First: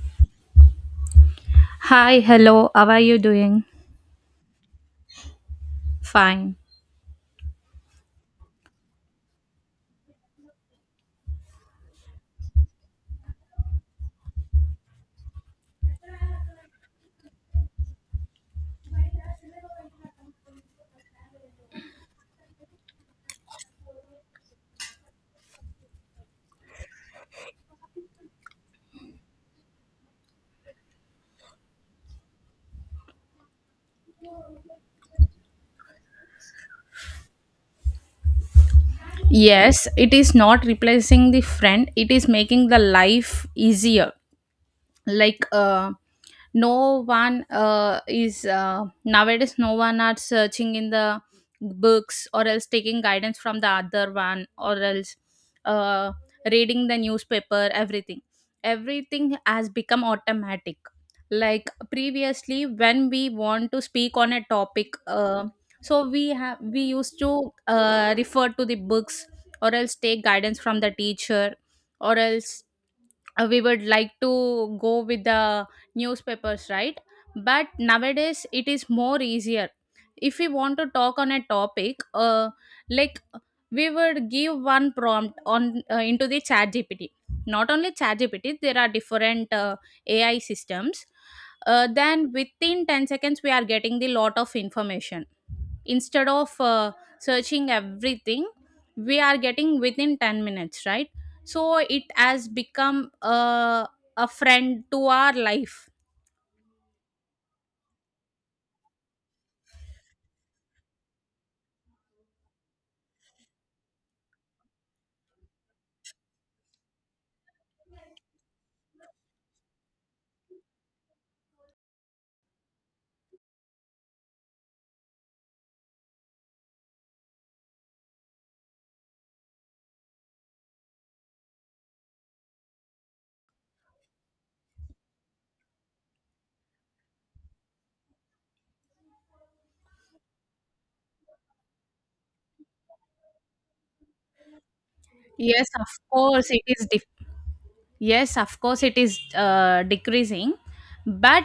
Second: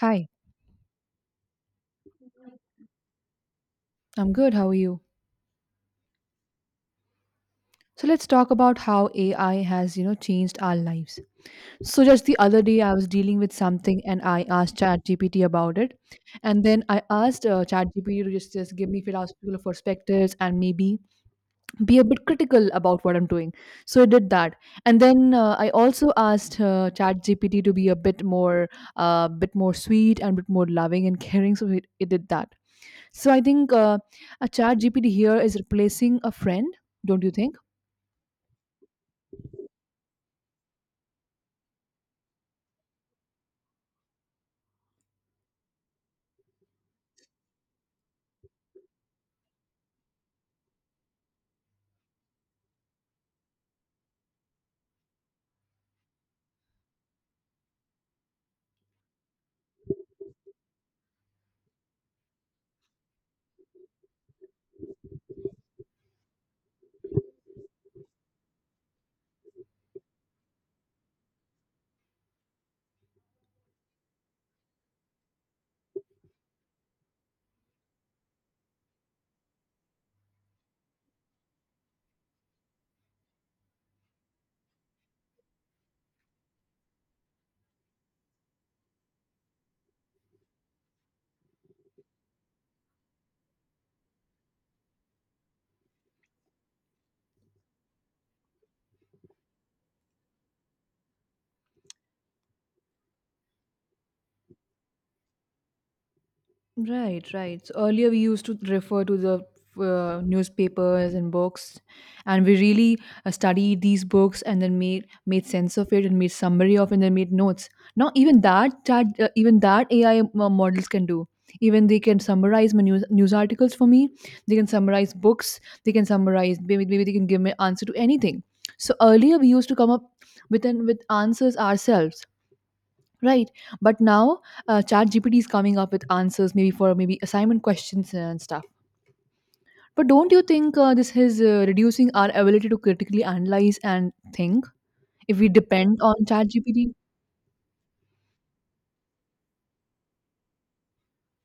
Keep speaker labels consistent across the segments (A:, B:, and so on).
A: Hi,
B: Hi, hello, how are you doing?
A: I'm good. How are you?
B: Fine.
A: So let's talk about how AI has, you know, changed our lives. So just the other day, I was dealing with something and I asked ChatGPT about it, and then I asked ChatGPT to just give me philosophical perspectives and maybe be a bit critical about what I'm doing. So it did that, and then I also asked ChatGPT to be a bit more sweet and bit more loving and caring. So it did that. So I think a chat GPT here is replacing a friend, don't you think?
B: Yes, it is not replacing the friend, it is making the life easier. Like no one is nowadays no one are searching in the books or else taking guidance from the other one or else uh, reading the newspaper, everything, everything has become automatic. Like previously when we want to speak on a topic, so we used to refer to the books or else take guidance from the teacher or else we would like to go with the newspapers, right? But nowadays it is more easier. If we want to talk on a topic, like, we would give one prompt on into the chat gpt. Not only chat gpt, there are different ai systems. Then within 10 seconds we are getting the lot of information, instead of searching everything, we are getting within 10 minutes, right? So it has become a friend to our life.
A: Right, right. So earlier we used to refer to the newspapers and books, and we really studied these books and then made sense of it and made summary of it and then made notes. Now even that AI models can do. Even they can summarize my news articles for me. They can summarize books. They can summarize. Maybe they can give me answer to anything. So earlier we used to come up with answers ourselves. Right. But now ChatGPT is coming up with answers maybe for maybe assignment questions and stuff. But don't you think this is reducing our ability to critically analyze and think if we
B: Yes, of
A: depend on
B: course it
A: ChatGPT?
B: is. Yes, of course it is decreasing. But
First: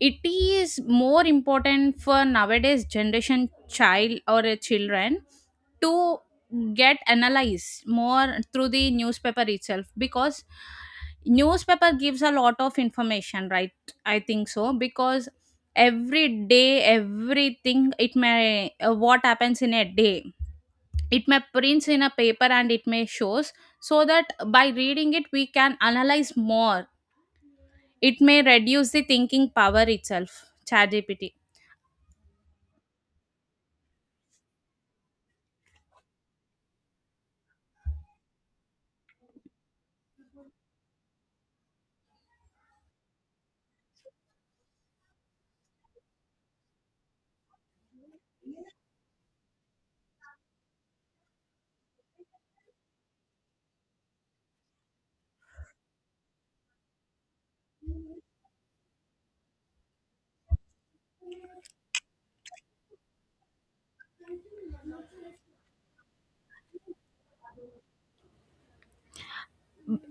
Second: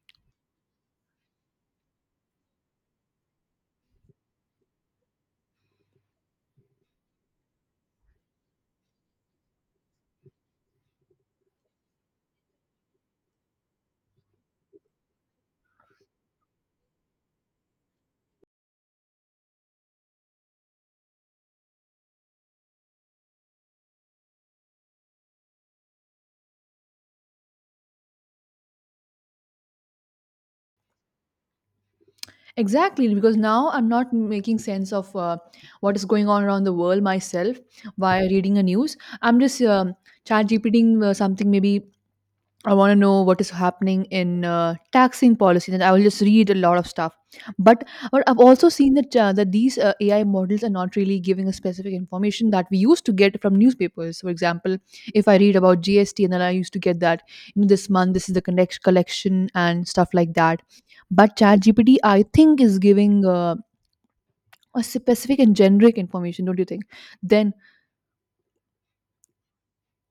B: it is more important for nowadays generation child or a children to get analyzed more through the newspaper itself, because newspaper gives a lot of information, right? I think so, because every day, everything, it may what happens in a day, it may prints in a paper and it may shows. So that by reading it we can analyze more. It may reduce the thinking power itself, chat gpt.
A: Exactly, because now I'm not making sense of what is going on around the world myself by reading the news. I'm just chat GPTing something. Maybe I want to know what is happening in taxing policies, and I will just read a lot of stuff. But, but I've also seen that these AI models are not really giving a specific information that we used to get from newspapers. For example, if I read about GST, and then I used to get that, you know, this month this is the collection and stuff like that. But ChatGPT, I think, is giving a specific and generic information. Don't you think? Then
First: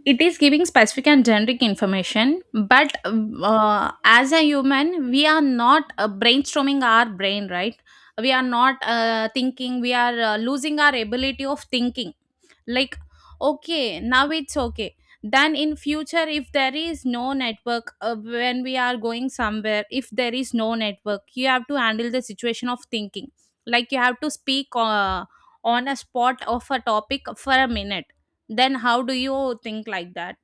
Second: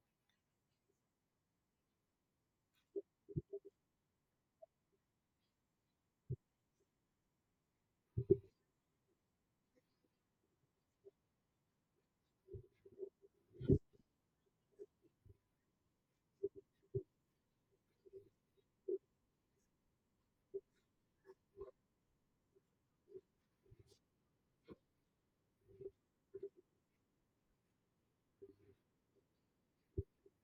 B: It is giving specific and generic information, but as a human we are not brainstorming our brain, right? We are not thinking, we are losing our ability of thinking. Like, okay, now it's okay. Then in future if there is no network, when we are going somewhere, if there is no network you have to handle the situation of thinking. Like, you have to speak on a spot of a topic for a minute. Then how do you think like that?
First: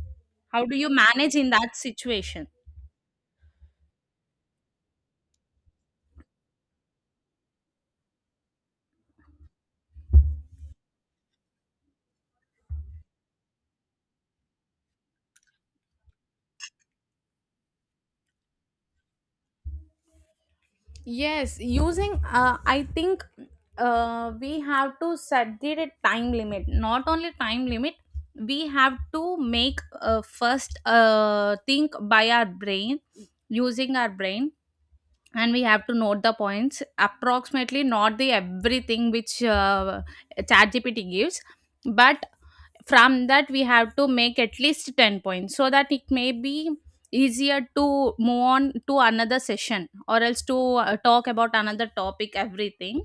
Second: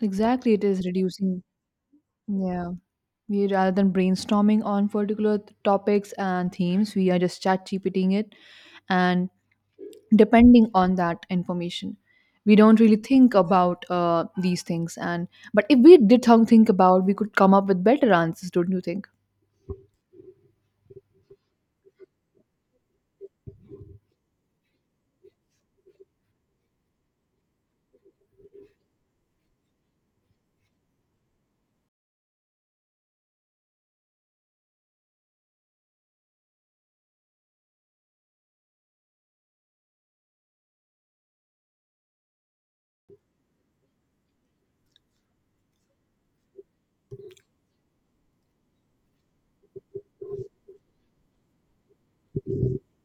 A: exactly, it
B: How do
A: is
B: you
A: reducing.
B: manage in that situation?
A: Yeah. We, rather than brainstorming on particular topics and themes, we are just chat gpting it and depending on that information. We don't really think about these things, and but if we did think about, we could come up with better answers, don't you think?
B: Yes, using I think we have to set the time limit. Not only time limit, we have to make first think by our brain, using our brain, and we have to note the points approximately, not the everything which ChatGPT gives, but from that we have to make at least 10 points so that it may be easier to move on to another session or else to talk about another topic everything.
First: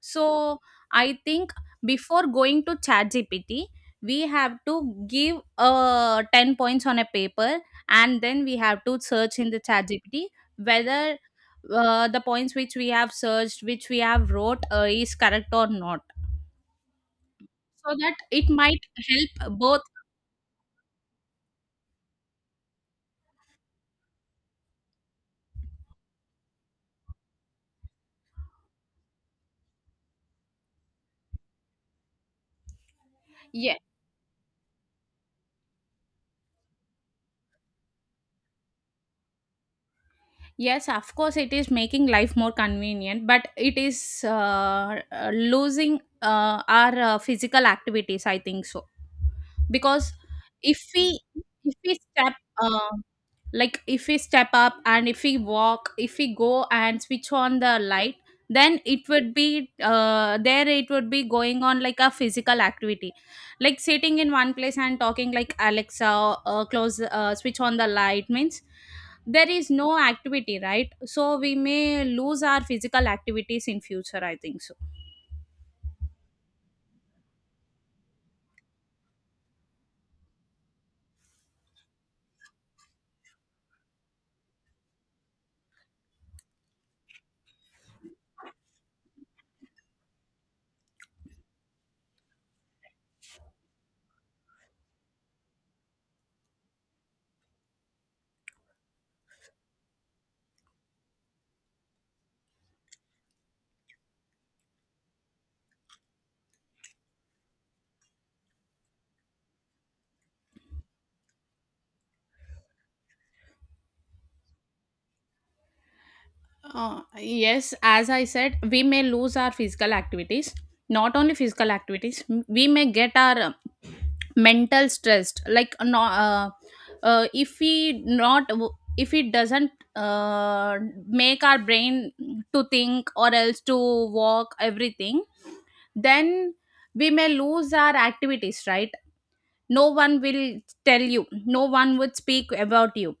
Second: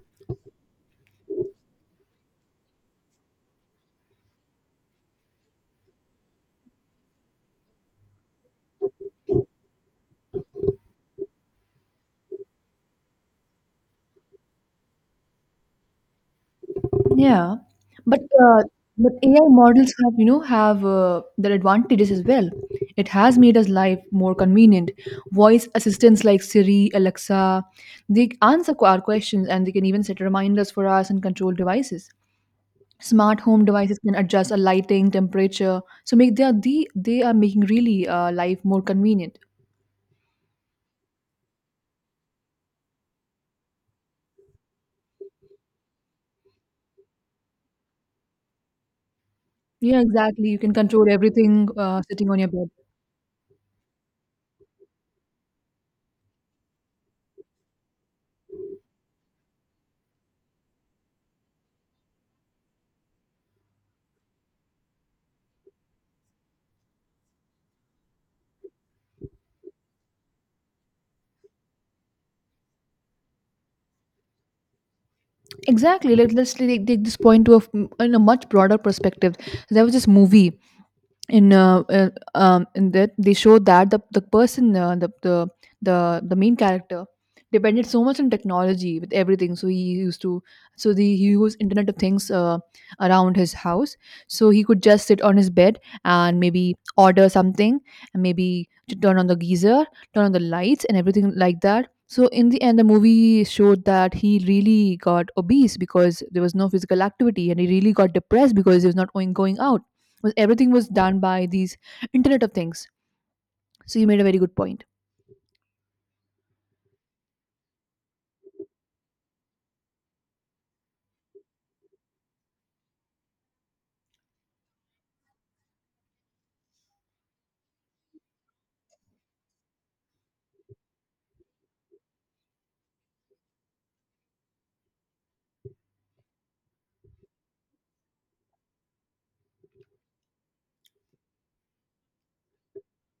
B: So I think before going to chat gpt we have to give 10 points on a paper, and then we have to search in the chat gpt whether the points which we have searched, which we have wrote is correct or not,
A: Yeah,
B: so that
A: but
B: it might
A: AI
B: help both.
A: models have, you know, have their advantages as well. It has made us life more convenient. Voice assistants like Siri, Alexa, they answer our questions, and they can even set reminders for us and control devices. Smart home devices can adjust a lighting, temperature, so make they are the they are making really life more convenient.
B: Yes, of course, it is making life more convenient, but it is losing our physical activities, I think so.
A: Yeah,
B: Because
A: exactly. You can
B: if
A: control
B: we
A: everything
B: if we
A: sitting
B: step
A: on your bed.
B: uh, like, if we step up and if we walk, if we go and switch on the light, then it would be there, it would be going on like a physical activity. Like sitting in one place and talking like alexa, close, switch on the light means there is no activity, right? So we may lose our physical activities in future, I think so.
A: Exactly. Let's take, take this point to in a much broader perspective. There was this movie in uh, uh, in that they show that the person the main character depended so much on technology with everything, so he used to, so the he used internet of things around his house, so he could just sit on his bed and maybe order something and maybe to turn on the geyser, turn on the lights and everything like that. So in the end the movie showed that he really got obese because there was no physical activity, and he really got depressed because he was not going out. Was everything was done by these internet of things. So you made a very good point.
B: Yes, as I said, we may lose our physical activities. Not only physical activities, we may get our mental stressed. Like if we not, if it doesn't uh, make our brain to think or else to walk everything, then we may lose our activities, right? No one will tell you, no one would speak about you.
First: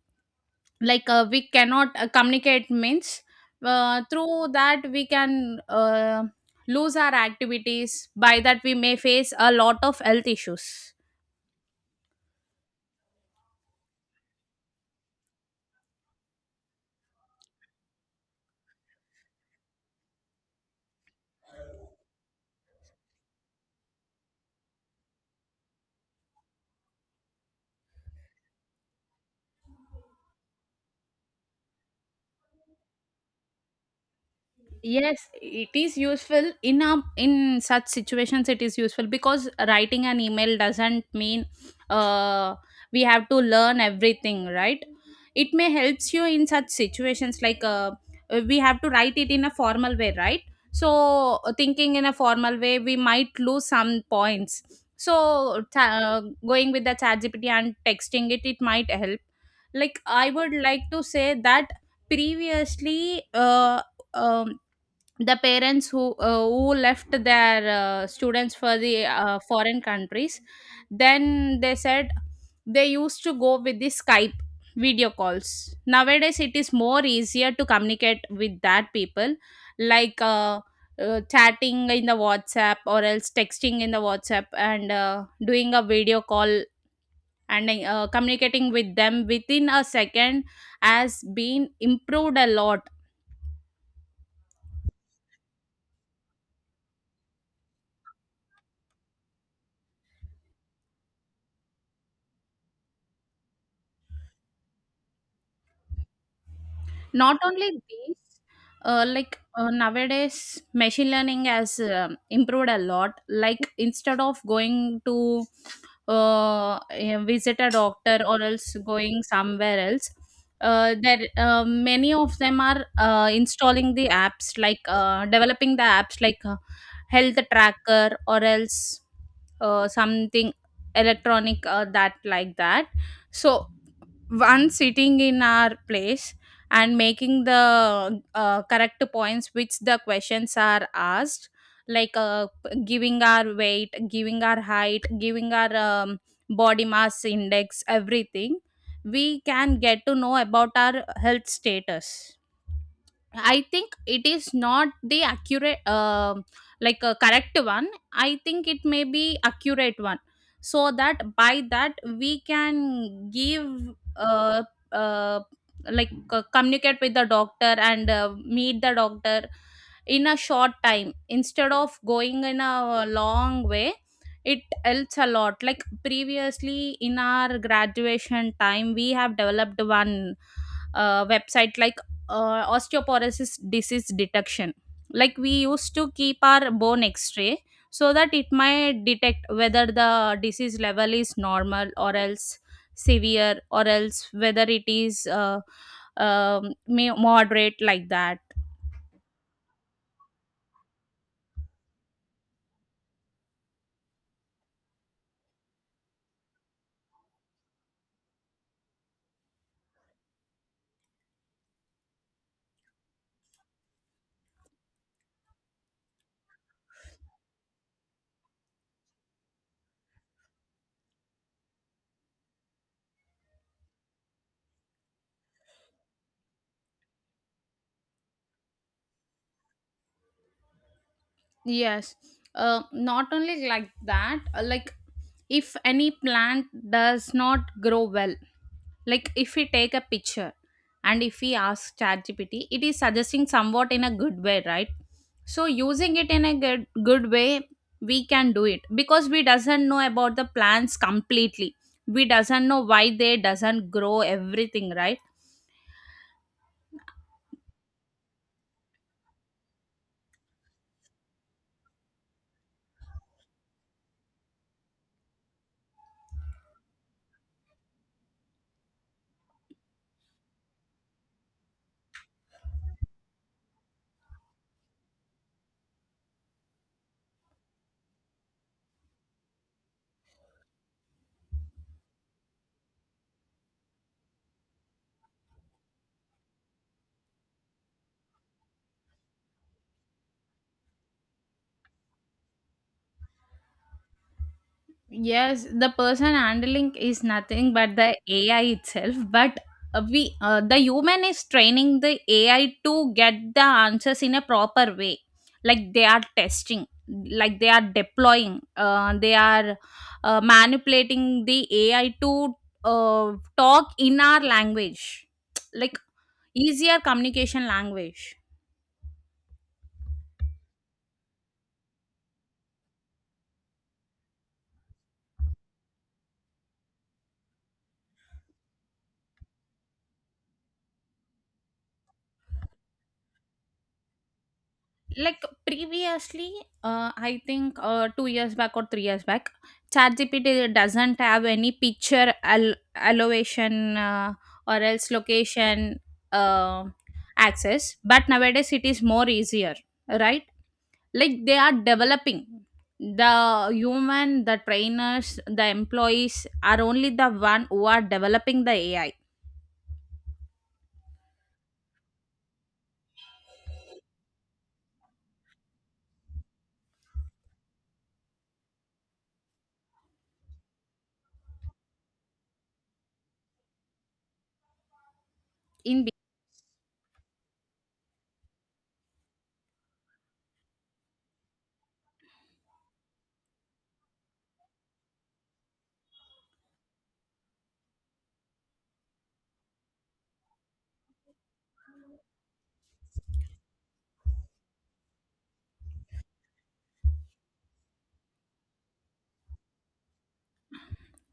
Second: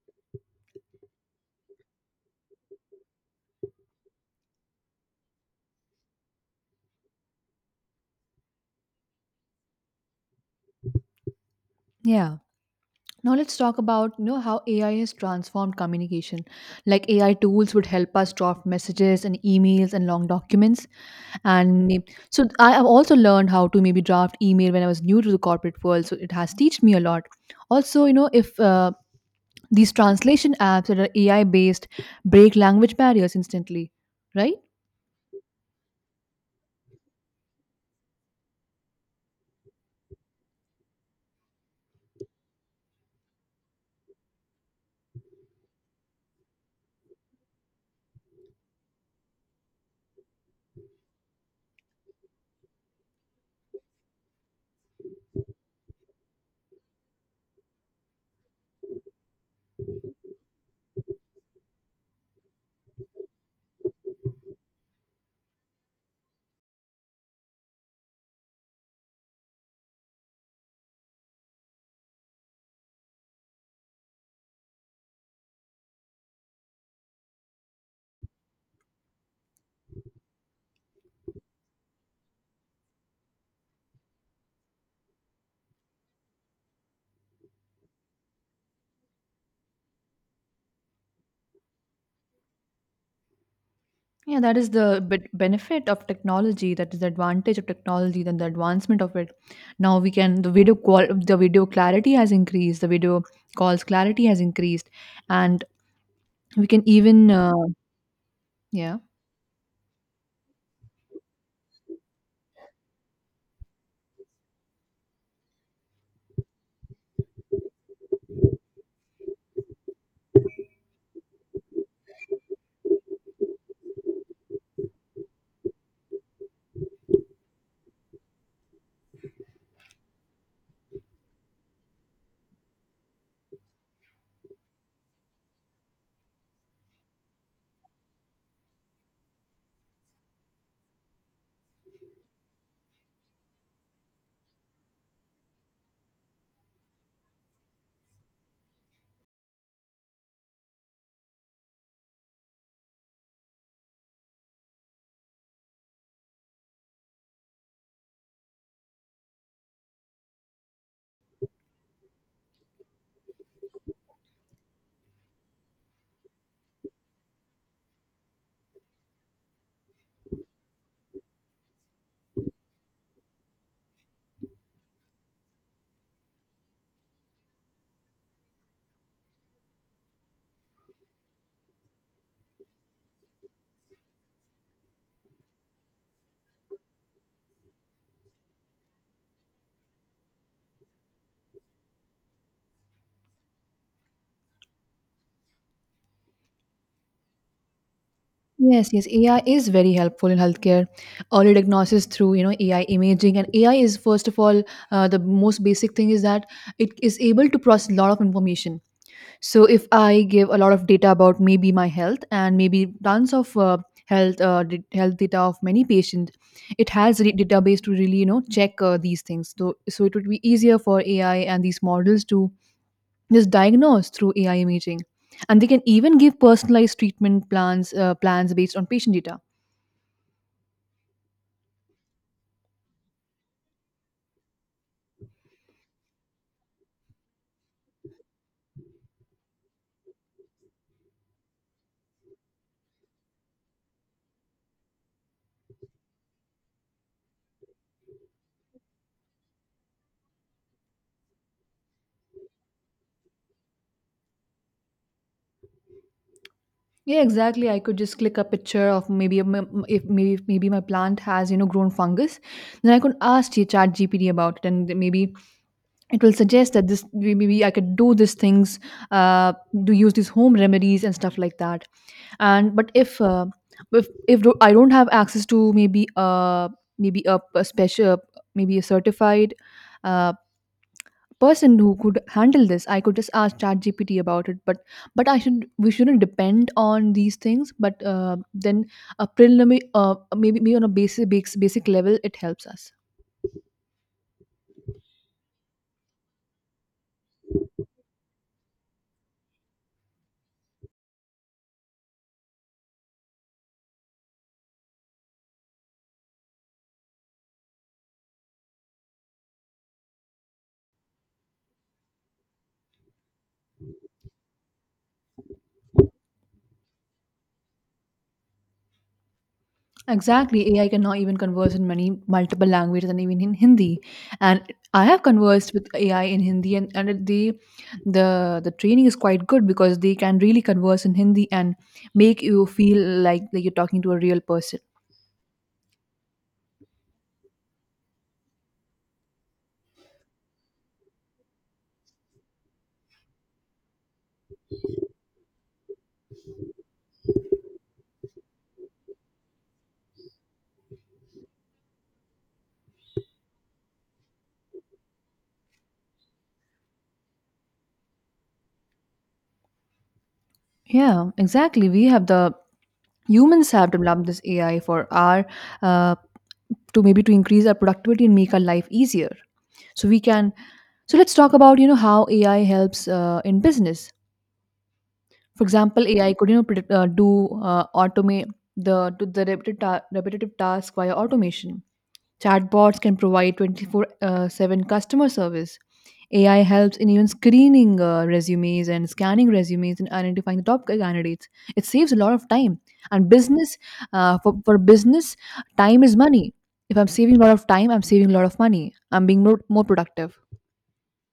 B: Like we cannot communicate means through that we can lose our activities. By that we may face a lot of health issues.
A: Yeah. Now let's talk about, you know, how AI has transformed communication. Like AI tools would help us draft messages and emails and long documents, and so I have also learned how to maybe draft email when I was new to the corporate world, so it has taught me a lot. Also, you know, if these translation apps that are ai based break language barriers instantly, right?
B: Yes, it is useful in in such situations. It is useful because writing an email doesn't mean uh, we have to learn everything, right? It may helps you in such situations. Like we have to write it in a formal way, right? So thinking in a formal way, we might lose some points. So going with the chat GPT and texting it, it might help. Like I would like to say that previously. Um, the parents who left their students for the foreign countries, then they said they used to go with the skype video calls. Nowadays it is more easier to communicate with that people. Like chatting in the whatsapp or else texting in the whatsapp and doing a video call and communicating with them within a second has been improved a lot.
A: Yeah, that is the benefit of technology. That is the advantage of technology. Then the advancement of it. Now we can the video qual the video clarity has increased. The video calls clarity has increased, and we can even
B: Not only these,
A: yeah.
B: like nowadays, machine learning has improved a lot. Like instead of going to visit a doctor or else going somewhere else, there many of them are installing the apps, like developing the apps like health tracker or else something electronic that like that. So one sitting in our place and making the correct points which the questions are asked. Like giving our weight, giving our height, giving our body mass index everything, we can get to know about our health status. I think it is not the accurate, like a correct one. I think it may be accurate one, so that by that we can give, uh, uh, like communicate with the doctor and meet the doctor in a short time instead of going in a long way. It helps a lot. Like previously in our graduation time, we have developed one website, like osteoporosis disease detection. Like we used to keep our bone x-ray so that it might detect whether the disease level is normal or else severe or else whether it is moderate, like that.
A: Yes, yes, AI is very helpful in healthcare. Early diagnosis through, you know, AI imaging, and AI is first of all the most basic thing is that it is able to process a lot of information. So if I give a lot of data about maybe my health and maybe tons of health health data of many patients, it has a database to really, you know, check these things. So so it would be easier for AI and these models to just diagnose through AI imaging, and they can even give personalized treatment plans plans based on patient data.
B: Yes, not only like that. Like if any plant does not grow well, like if we take a picture and if we ask ChatGPT, it is suggesting somewhat in a good way, right? So using it in a good, good way, we can do it because we doesn't know about the plants completely. We doesn't know why they doesn't grow everything, right?
A: Yeah, exactly. I could just click a picture of maybe if maybe maybe my plant has, you know, grown fungus, then I could ask Chat GPT about it, and maybe it will suggest that this maybe I could do these things, uh, do use these home remedies and stuff like that. And but if if I don't have access to maybe maybe a special, maybe a certified uh, person who could handle this, I could just ask ChatGPT about it. But I should, we shouldn't depend on these things, but then a preliminary maybe, maybe on a basic level it helps us.
B: Yes, the person handling is nothing but the AI itself. But the human is training the AI to get the answers in a proper way. Like they are testing, like they are deploying, they are manipulating the AI to talk in our language, like easier communication language.
A: Exactly. AI can now even converse in many multiple languages and even in Hindi. And I have conversed with AI in Hindi, and the training is quite good because they can really converse in Hindi and make you feel like you're talking to a real person.
B: Like previously I think 2 years back or 3 years back chatgpt doesn't have any elevation or else location uh, access. But nowadays it is more easier, right? Like they are developing the human, the trainers, the employees are only the one who are developing the ai
A: Yeah, exactly. We have the humans have developed this AI for our uh, to maybe to increase our productivity and make our life easier, so we can, so let's talk about, you know, how ai helps in business. For example,
B: in.
A: ai could, you know, predict, do automate the to the repetitive task via automation. Chatbots can provide 24/7 customer service. AI helps in even screening resumes and scanning resumes and identifying the top candidates. It saves a lot of time. And business, for business, time is money. If I'm saving a lot of time, I'm saving a lot of money. I'm being more productive.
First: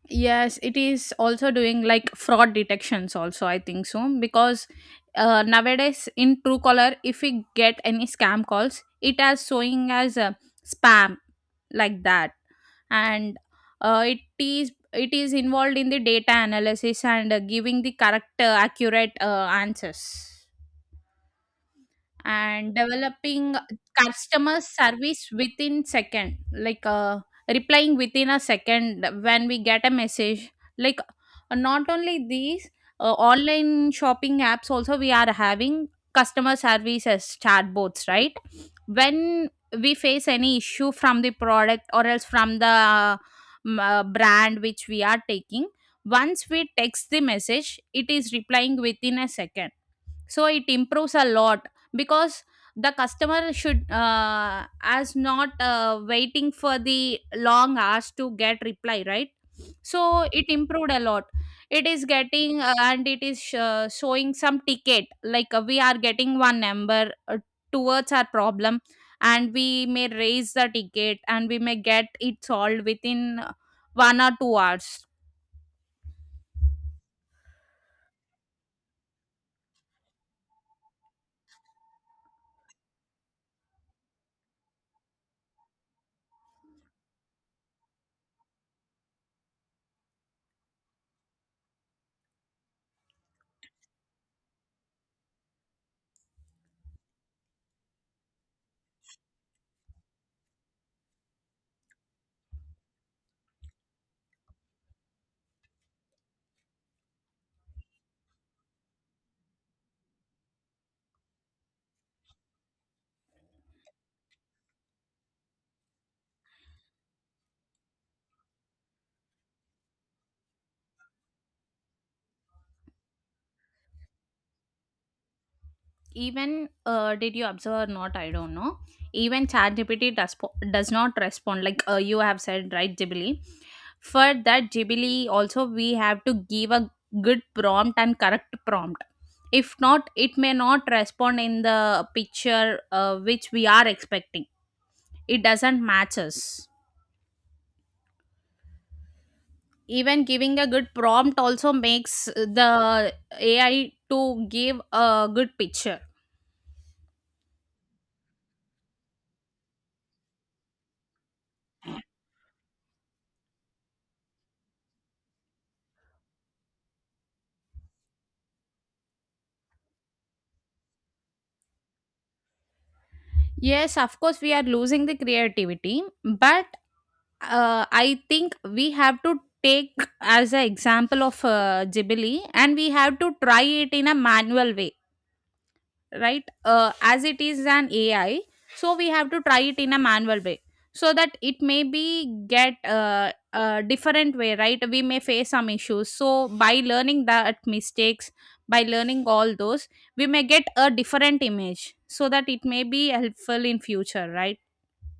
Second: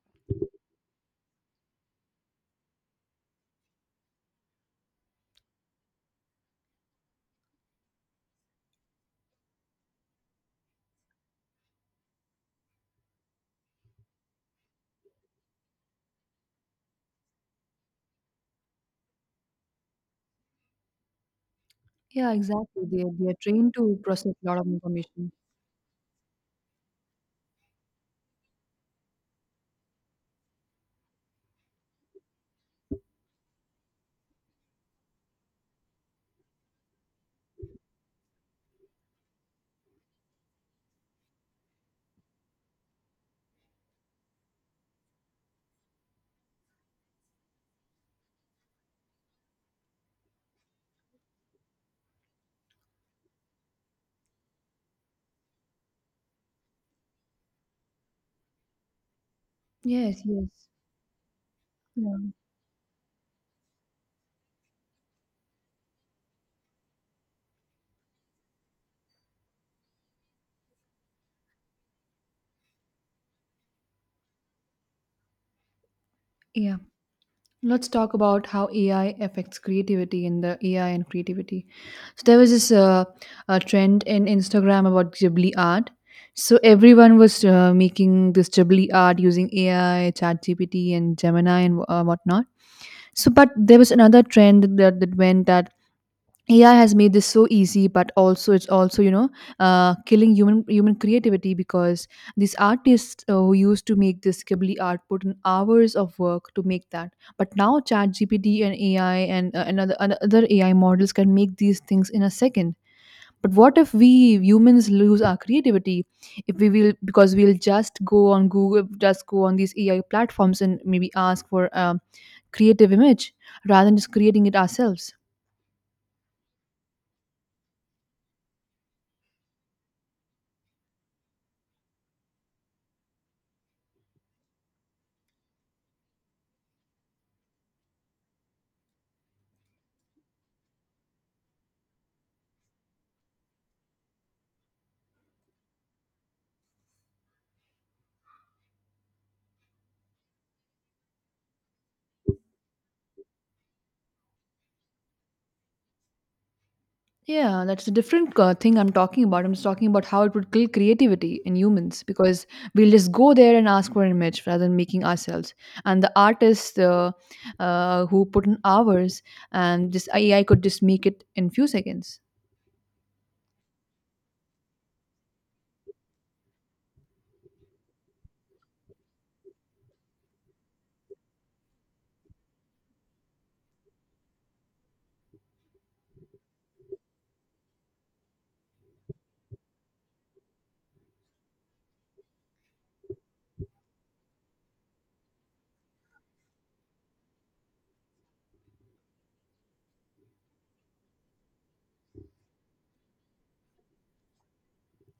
B: Yes, it is also doing like fraud detections also, I think so. Because nowadays in Truecaller if we get any scam calls, it as showing as a spam, like that. And it is involved in the data analysis and giving the correct accurate answers,
A: Yeah,
B: and
A: exactly. They are
B: developing
A: trained to process a lot
B: customer
A: of
B: service
A: information.
B: within second. Like replying within a second when we get a message. Like not only these, online shopping apps also we are having customer service as chatbots, right? When we face any issue from the product or else from the brand which we are taking, once we text the message it is replying within a second. So it improves a lot, because the customer should as not waiting for the long hours to get reply, right?
A: Yes,
B: So it
A: yes.
B: improved a lot. It is
A: Yeah.
B: getting and it is showing some ticket, like we are getting one number towards our problem, and we may raise the ticket and we may get it solved within 1 or 2 hours.
A: Yeah. Let's talk about how AI affects creativity in the AI and creativity. So there was this a trend in Instagram about Ghibli art. So everyone was making this Ghibli art using AI, ChatGPT, and Gemini and whatnot. So, but there was another trend that that went, that AI has made this so easy, but also it's also, you know, killing human creativity, because these artists who used to make this Ghibli art put in hours of work to make that, but now ChatGPT and AI and another another AI models can make these things in a second. But what if we humans lose our creativity? If we will, because we'll just go on Google, just go on these AI platforms and maybe ask for a creative image rather than just creating it ourselves.
B: Even did you observe or not, I don't know. Even ChatGPT does not respond like you have said, right? Jubilee. For that Jubilee also, we have to give a good prompt and correct prompt. If not, it may not respond in the picture which we are expecting. It doesn't match us. Even giving a good prompt also makes the ai to give a good picture.
A: Yeah, that's a different thing I'm talking about. I'm just talking about how it would kill creativity in humans because we'll just go there and ask for an image rather than making ourselves. And the artists who put in hours, and this AI could just make it in few seconds.
B: Yes, of course, we are losing the creativity, but I think we have to take as an example of Ghibli, and we have to try it in a manual way, right? As it is an ai, so we have to try it in a manual way, so that it may be get a different way, right? We may face some issues, so by learning that mistakes, by learning all those, we may get a different image, so that it may be helpful in future, right?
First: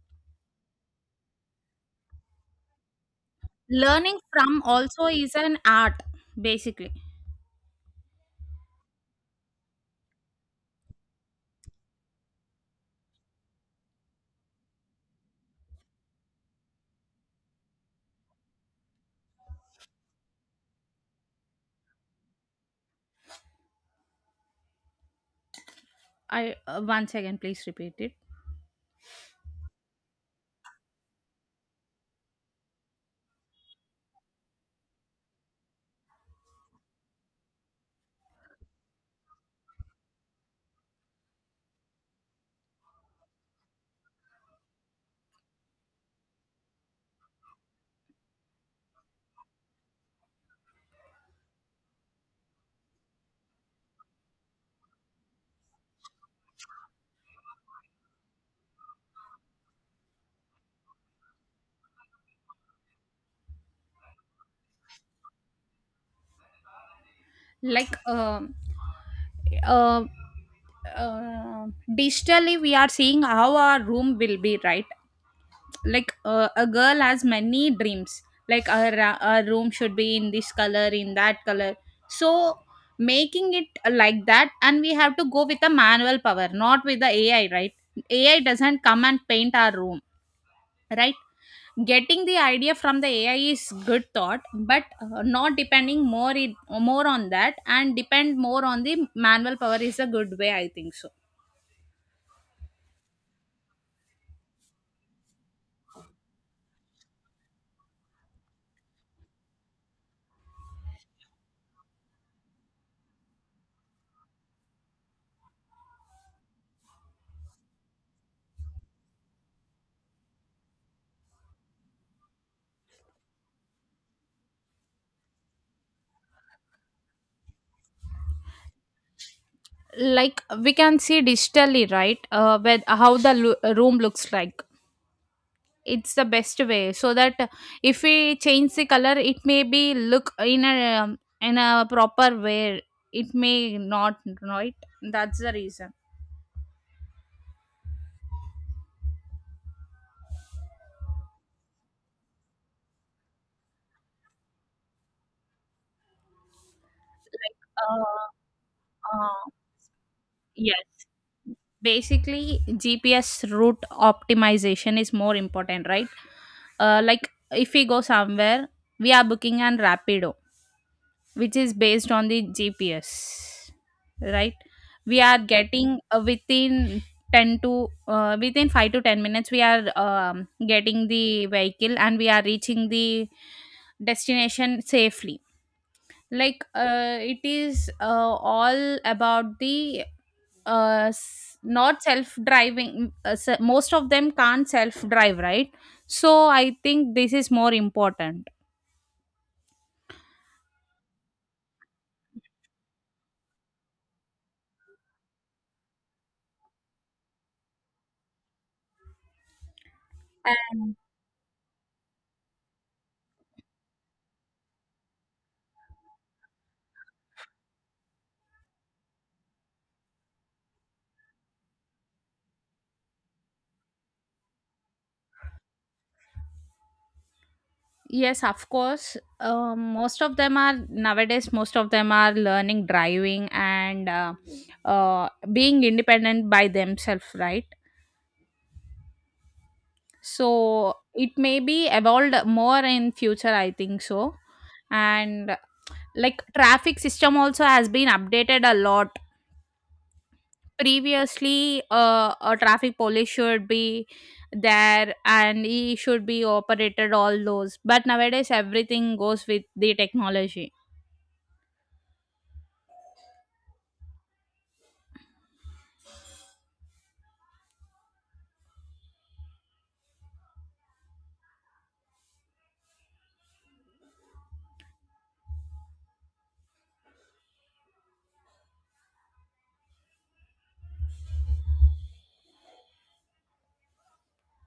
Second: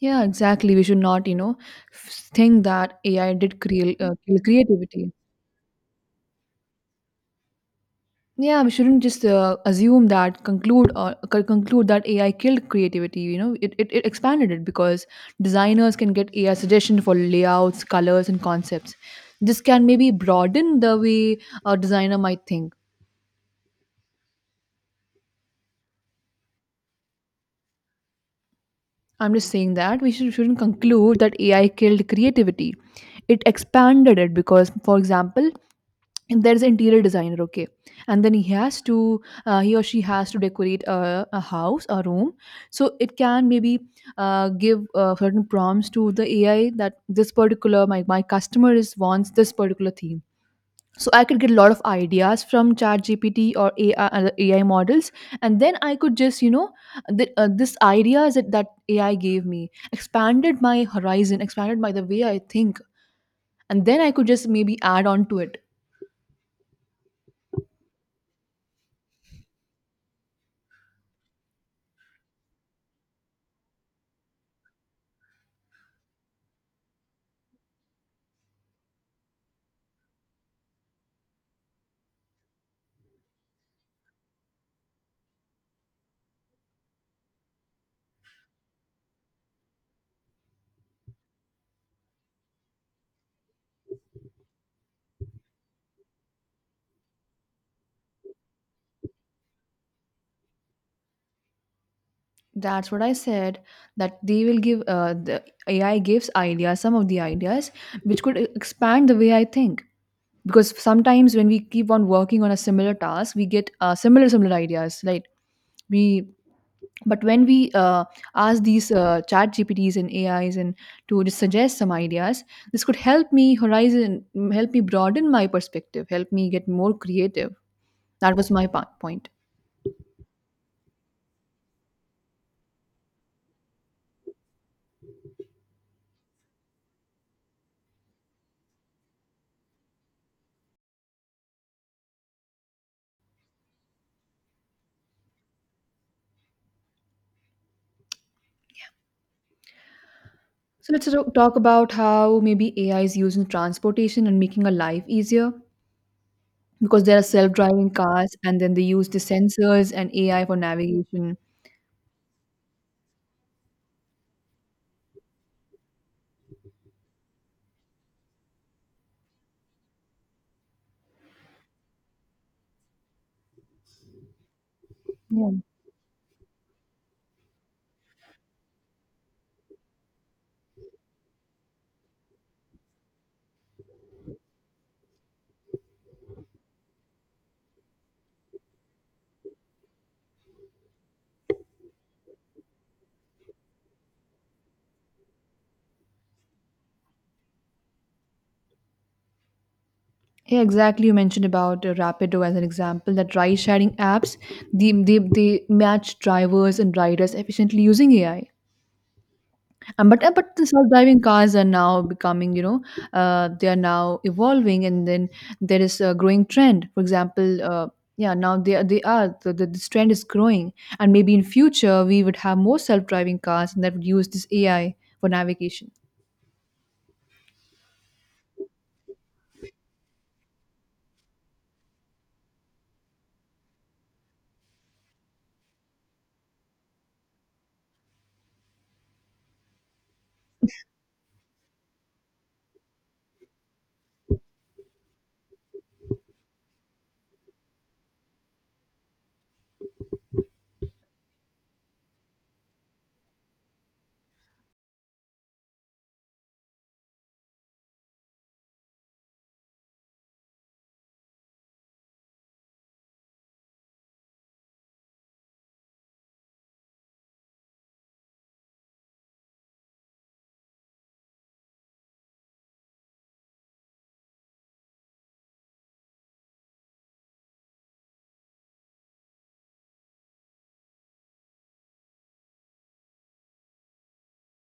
A: Yeah, exactly. We should not, you know, think that AI did create
B: Learning
A: kill
B: from also
A: creativity.
B: is an art, basically.
A: Yeah, we shouldn't just assume that conclude or conclude that AI killed creativity. You know, it expanded it because designers can get AI suggestion for layouts, colors, and concepts. This can maybe broaden the way a designer might think.
B: I, once again please repeat it.
A: I'm just saying that we shouldn't conclude that AI killed creativity. It expanded it because, for example, and there's an interior designer, okay, and then he has to he or she has to decorate a house a room, so it can maybe give certain prompts to the ai that this particular my customer is wants this particular theme, so I could get a lot of ideas from chat gpt or AI, ai models, and then I could just, you know, this ideas that ai gave me expanded my horizon, expanded my the way I think, and then I could just maybe add on to it.
B: like um uh, uh, Digitally we are seeing how our room will be, right? Like a girl has many dreams, like her room should be in this color, in that color. So making it like that, and we have to go with the manual power, not with the ai, right? Ai doesn't come and paint our room, right? Getting the idea from the ai is good thought, but not depending more more on that, and depend more on the manual power is a good way, I think so.
A: That's what I said. That they will give the AI gives ideas, some of the ideas, which could expand the way I think. Because sometimes when we keep on working on a similar task, we get similar ideas, right? We but when we ask these chat GPTs and AIs and to just suggest some ideas, this could help me horizon, help me broaden my perspective, help me get more creative. That was my point.
B: Like we can see digitally, right? With how the room looks like, it's the best way, so that if we change the color it may be look in a proper way. It may not, right? That's the reason.
A: So let's talk about how maybe AI is used in transportation and making our life easier, because there are self-driving
B: like
A: cars and then they use the
B: uh, uh,
A: sensors and AI for
B: Yes.
A: navigation.
B: Basically, GPS route optimization is more important, right? Like if we go somewhere, we are booking on Rapido, which is based on the GPS, right? We are
A: Yeah.
B: getting within 10 to within 5 to 10 minutes, we are getting the vehicle and we are reaching the destination safely. Like it is all about the not self driving. Most of them can't self drive, right? So I think this is more important.
A: Yeah, exactly. You mentioned about Rapido as an example that ride sharing apps, they match drivers and riders efficiently using AI. But the
B: And
A: self-driving cars are now becoming, you know, they are now evolving, and then there is a growing trend. For example, yeah, now they are this trend is growing, and maybe in future we would have more self-driving cars, and that would use this AI for navigation.
B: yes, of course, most of them are nowadays, most of them are learning driving and being independent by themselves, right? So it may be evolved more in future, I think so. And like traffic system also has been updated a lot. Previously a traffic police should be there and he should be operated all those, but nowadays everything goes with the technology.